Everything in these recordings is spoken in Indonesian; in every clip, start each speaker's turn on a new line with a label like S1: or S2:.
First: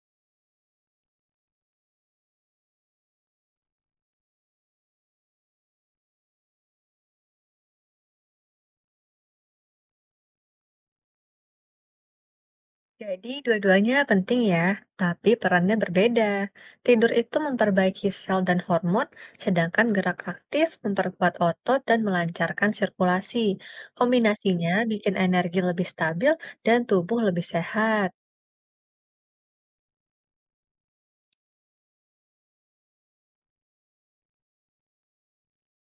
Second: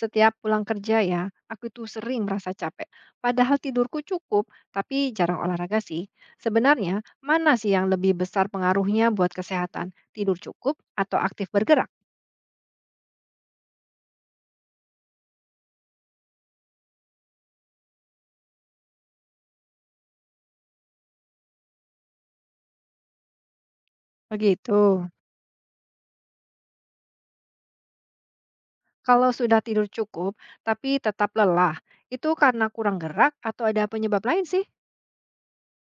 S1: Setiap pulang kerja ya, aku itu sering merasa capek. Padahal tidurku cukup, tapi jarang olahraga sih. Sebenarnya, mana sih yang lebih besar pengaruhnya buat kesehatan? Tidur cukup atau aktif bergerak?
S2: Jadi, dua-duanya penting ya, tapi perannya berbeda. Tidur itu memperbaiki sel dan hormon, sedangkan gerak aktif memperkuat otot dan melancarkan sirkulasi.
S1: Begitu.
S2: Kombinasinya bikin energi lebih stabil dan tubuh lebih sehat.
S1: Kalau sudah tidur cukup, tapi tetap lelah, itu karena kurang gerak atau ada penyebab lain sih?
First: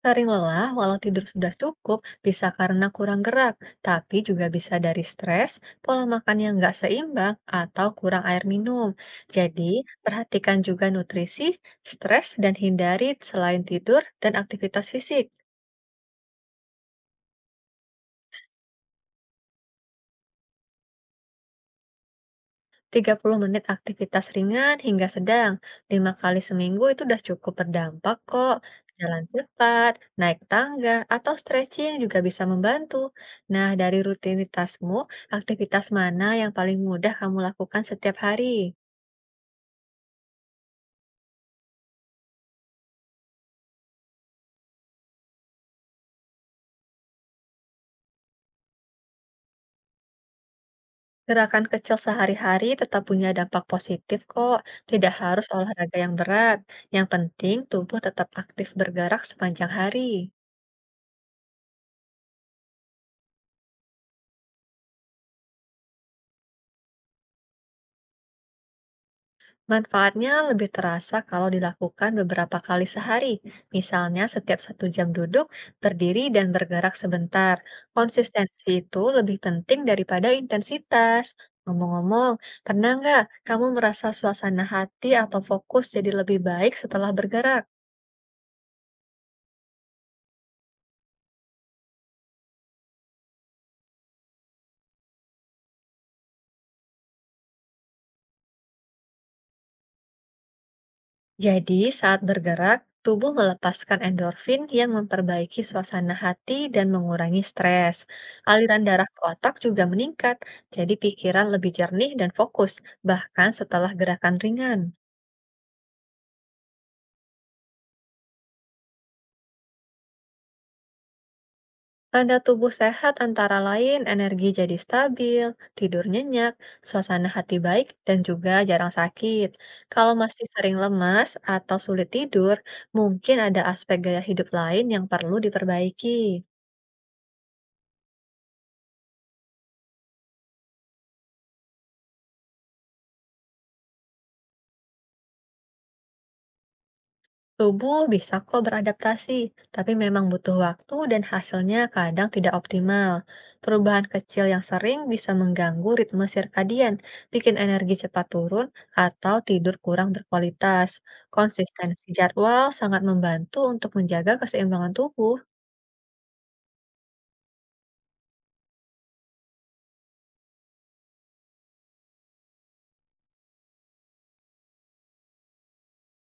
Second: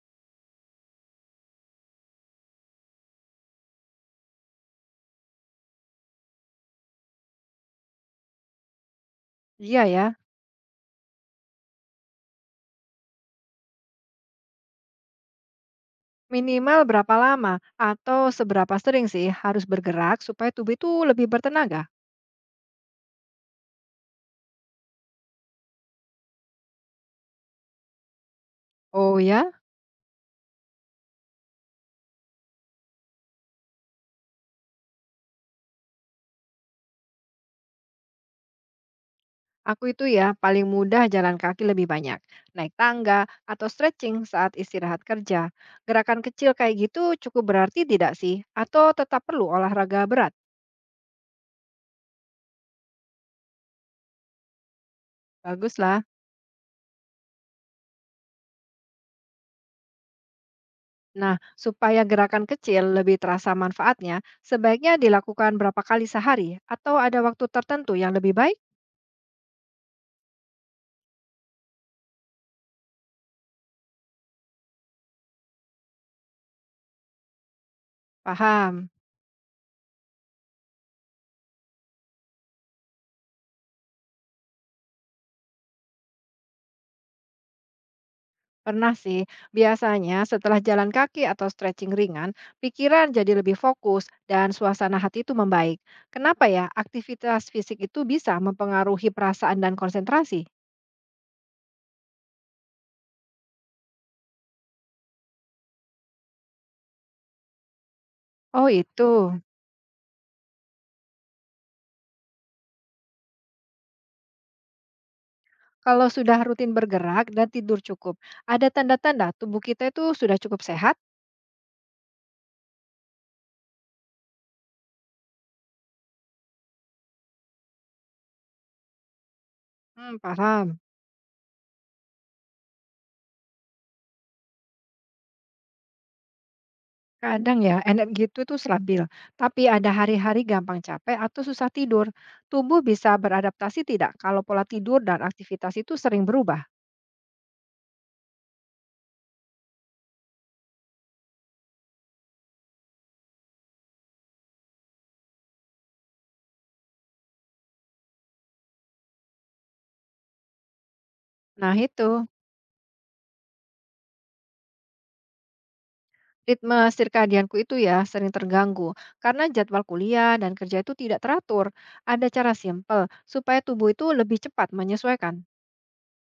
S2: Sering lelah walau tidur sudah cukup bisa karena kurang gerak, tapi juga bisa dari stres, pola makan yang nggak seimbang, atau kurang air minum. Jadi,
S1: Iya ya.
S2: perhatikan juga nutrisi, stres, dan hindari selain tidur dan aktivitas fisik.
S1: Minimal berapa lama atau seberapa sering sih harus bergerak supaya tubuh itu lebih bertenaga?
S2: 30 menit aktivitas ringan hingga sedang, lima kali seminggu itu udah cukup berdampak kok.
S1: Oh
S2: Jalan
S1: ya,
S2: cepat, naik tangga, atau stretching juga bisa membantu. Nah, dari rutinitasmu, aktivitas mana yang paling mudah kamu lakukan setiap hari?
S1: aku itu ya paling mudah jalan kaki lebih banyak, naik tangga atau stretching saat istirahat kerja. Gerakan kecil kayak gitu cukup berarti tidak sih? Atau tetap perlu olahraga berat?
S2: Gerakan kecil sehari-hari tetap punya dampak positif kok, tidak harus olahraga
S1: Baguslah.
S2: yang berat. Yang penting tubuh tetap aktif bergerak sepanjang hari.
S1: Nah, supaya gerakan kecil lebih terasa manfaatnya, sebaiknya dilakukan berapa kali sehari atau ada waktu tertentu yang lebih baik?
S2: Manfaatnya lebih terasa kalau dilakukan beberapa kali sehari, misalnya setiap satu jam duduk, berdiri, dan bergerak sebentar. Konsistensi
S1: Paham.
S2: itu lebih penting daripada intensitas. Ngomong-ngomong, pernah nggak kamu merasa suasana hati atau fokus jadi lebih baik setelah bergerak?
S1: Pernah sih, biasanya setelah jalan kaki atau stretching ringan, pikiran jadi lebih fokus dan suasana hati itu membaik. Kenapa ya? Aktivitas fisik itu bisa mempengaruhi perasaan dan konsentrasi.
S2: Jadi, saat bergerak, tubuh melepaskan endorfin yang memperbaiki suasana hati dan mengurangi stres.
S1: Oh
S2: Aliran darah ke
S1: itu,
S2: otak juga meningkat, jadi pikiran lebih jernih dan fokus, bahkan setelah gerakan ringan.
S1: kalau sudah rutin bergerak dan tidur cukup, ada tanda-tanda tubuh kita itu sudah cukup sehat?
S2: Tanda tubuh sehat antara lain energi jadi stabil, tidur nyenyak, suasana hati baik, dan juga jarang sakit. Kalau
S1: Hmm,
S2: masih sering
S1: paham.
S2: lemas atau sulit tidur, mungkin ada aspek gaya hidup lain yang perlu diperbaiki.
S1: Kadang ya, energi itu tuh stabil, tapi ada hari-hari gampang capek atau susah tidur. Tubuh bisa beradaptasi tidak kalau pola tidur dan aktivitas itu sering berubah?
S2: Tubuh bisa kok beradaptasi, tapi memang butuh waktu dan hasilnya kadang tidak optimal. Perubahan kecil yang sering bisa mengganggu ritme sirkadian, bikin energi cepat turun, atau tidur kurang berkualitas.
S1: Nah,
S2: Konsistensi
S1: itu
S2: jadwal sangat membantu untuk menjaga keseimbangan tubuh.
S1: ritme sirkadianku itu ya sering terganggu karena jadwal kuliah dan kerja itu tidak teratur. Ada cara simpel supaya tubuh itu lebih cepat menyesuaikan.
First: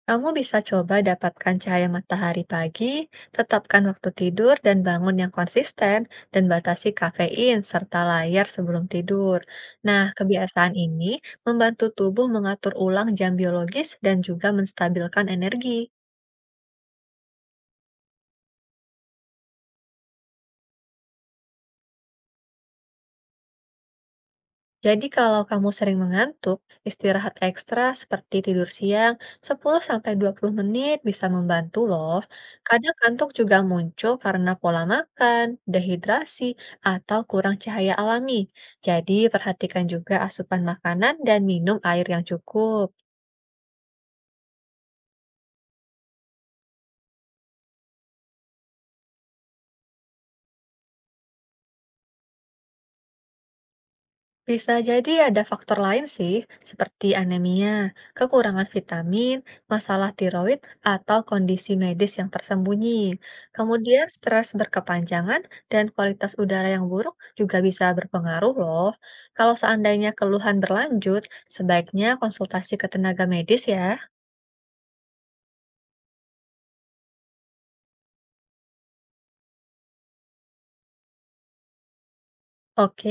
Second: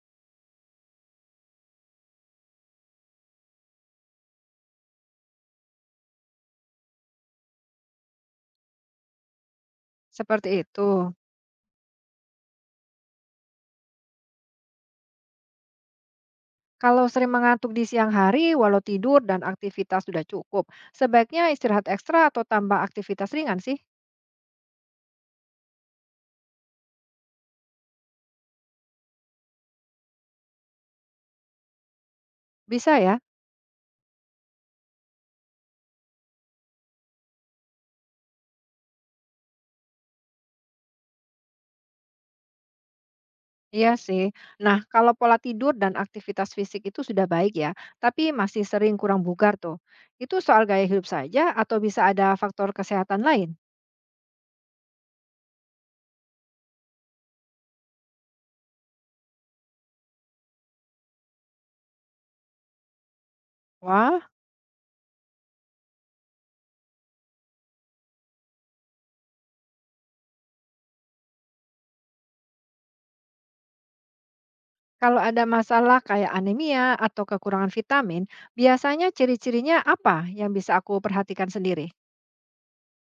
S2: Kamu bisa coba dapatkan cahaya matahari pagi, tetapkan waktu tidur dan bangun yang konsisten, dan batasi kafein serta layar sebelum tidur. Nah,
S1: Seperti
S2: kebiasaan
S1: itu.
S2: ini membantu tubuh mengatur ulang jam biologis dan juga menstabilkan energi.
S1: Kalau sering mengantuk di siang hari, walau tidur dan aktivitas sudah cukup, sebaiknya istirahat ekstra atau tambah aktivitas ringan sih.
S2: Jadi kalau kamu sering mengantuk, istirahat ekstra seperti tidur siang 10-20 menit bisa membantu loh. Kadang
S1: Bisa ya?
S2: kantuk juga muncul karena pola makan, dehidrasi, atau kurang cahaya alami. Jadi perhatikan juga asupan makanan dan minum air yang cukup.
S1: Iya sih. Nah, kalau pola tidur dan aktivitas fisik itu sudah baik ya, tapi masih sering kurang bugar tuh. Itu soal gaya hidup saja atau bisa ada faktor kesehatan lain?
S2: Bisa jadi ada faktor lain sih, seperti anemia, kekurangan vitamin, masalah tiroid, atau kondisi medis yang tersembunyi. Kemudian
S1: Wah,
S2: stres berkepanjangan dan kualitas udara yang buruk juga bisa berpengaruh loh. Kalau seandainya keluhan berlanjut, sebaiknya konsultasi ke tenaga medis ya.
S1: kalau ada masalah kayak anemia atau kekurangan vitamin, biasanya ciri-cirinya apa yang bisa aku perhatikan sendiri?
S2: Oke,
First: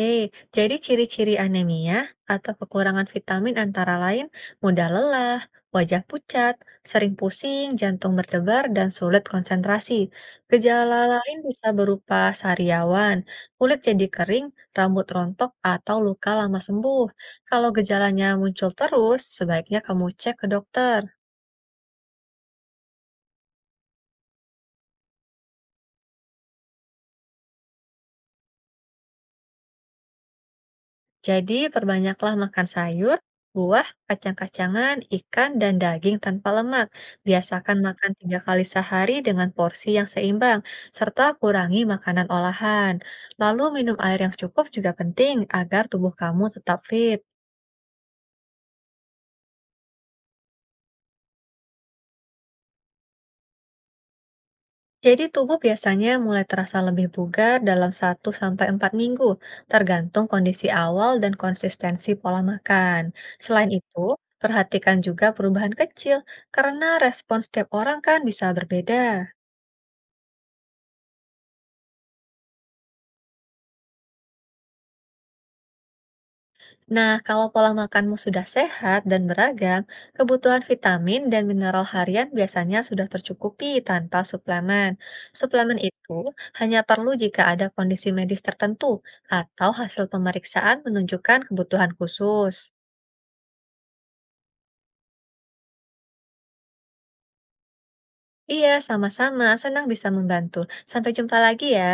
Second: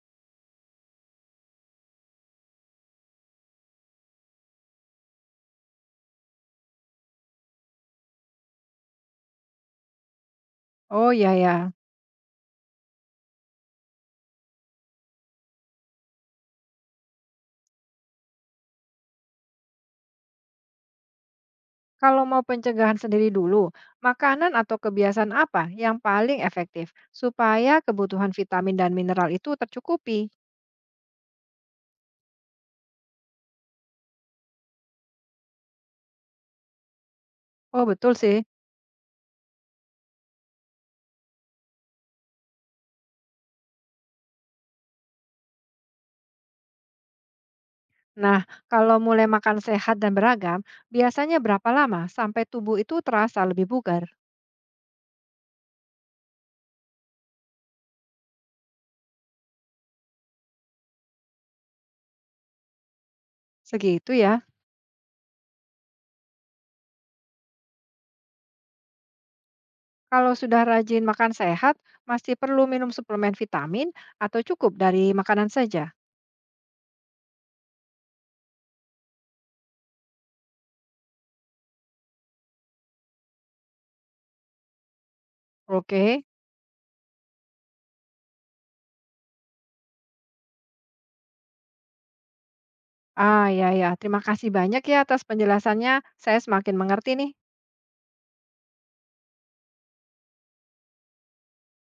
S2: jadi ciri-ciri anemia atau kekurangan vitamin antara lain mudah lelah, wajah pucat, sering pusing, jantung berdebar, dan sulit konsentrasi. Gejala
S1: Oh ya
S2: lain bisa
S1: ya,
S2: berupa sariawan, kulit jadi kering, rambut rontok, atau luka lama sembuh. Kalau gejalanya muncul terus, sebaiknya kamu cek ke dokter.
S1: kalau mau pencegahan sendiri dulu, makanan atau kebiasaan apa yang paling efektif supaya kebutuhan vitamin dan mineral itu tercukupi?
S2: Jadi, perbanyaklah makan sayur, buah, kacang-kacangan, ikan, dan daging tanpa lemak. Biasakan
S1: Oh
S2: makan
S1: betul
S2: tiga
S1: sih.
S2: kali sehari dengan porsi yang seimbang, serta kurangi makanan olahan. Lalu, minum air yang cukup juga penting agar tubuh kamu tetap fit.
S1: Nah, kalau mulai makan sehat dan beragam, biasanya berapa lama sampai tubuh itu terasa lebih bugar?
S2: Jadi tubuh biasanya mulai terasa lebih bugar dalam satu sampai empat minggu, tergantung kondisi awal dan konsistensi pola makan. Selain itu,
S1: Segitu ya.
S2: perhatikan juga perubahan kecil, karena respons setiap orang kan bisa berbeda.
S1: Kalau sudah rajin makan sehat, masih perlu minum suplemen vitamin atau cukup dari makanan saja?
S2: Nah, kalau pola makanmu sudah sehat dan beragam, kebutuhan vitamin dan mineral harian biasanya sudah tercukupi tanpa suplemen. Suplemen itu
S1: Oke.
S2: hanya perlu jika ada kondisi medis tertentu atau hasil pemeriksaan menunjukkan kebutuhan khusus.
S1: Ah, ya ya. Terima kasih banyak ya atas penjelasannya. Saya semakin mengerti nih.
S2: Iya, sama-sama. Senang bisa membantu. Sampai jumpa lagi ya.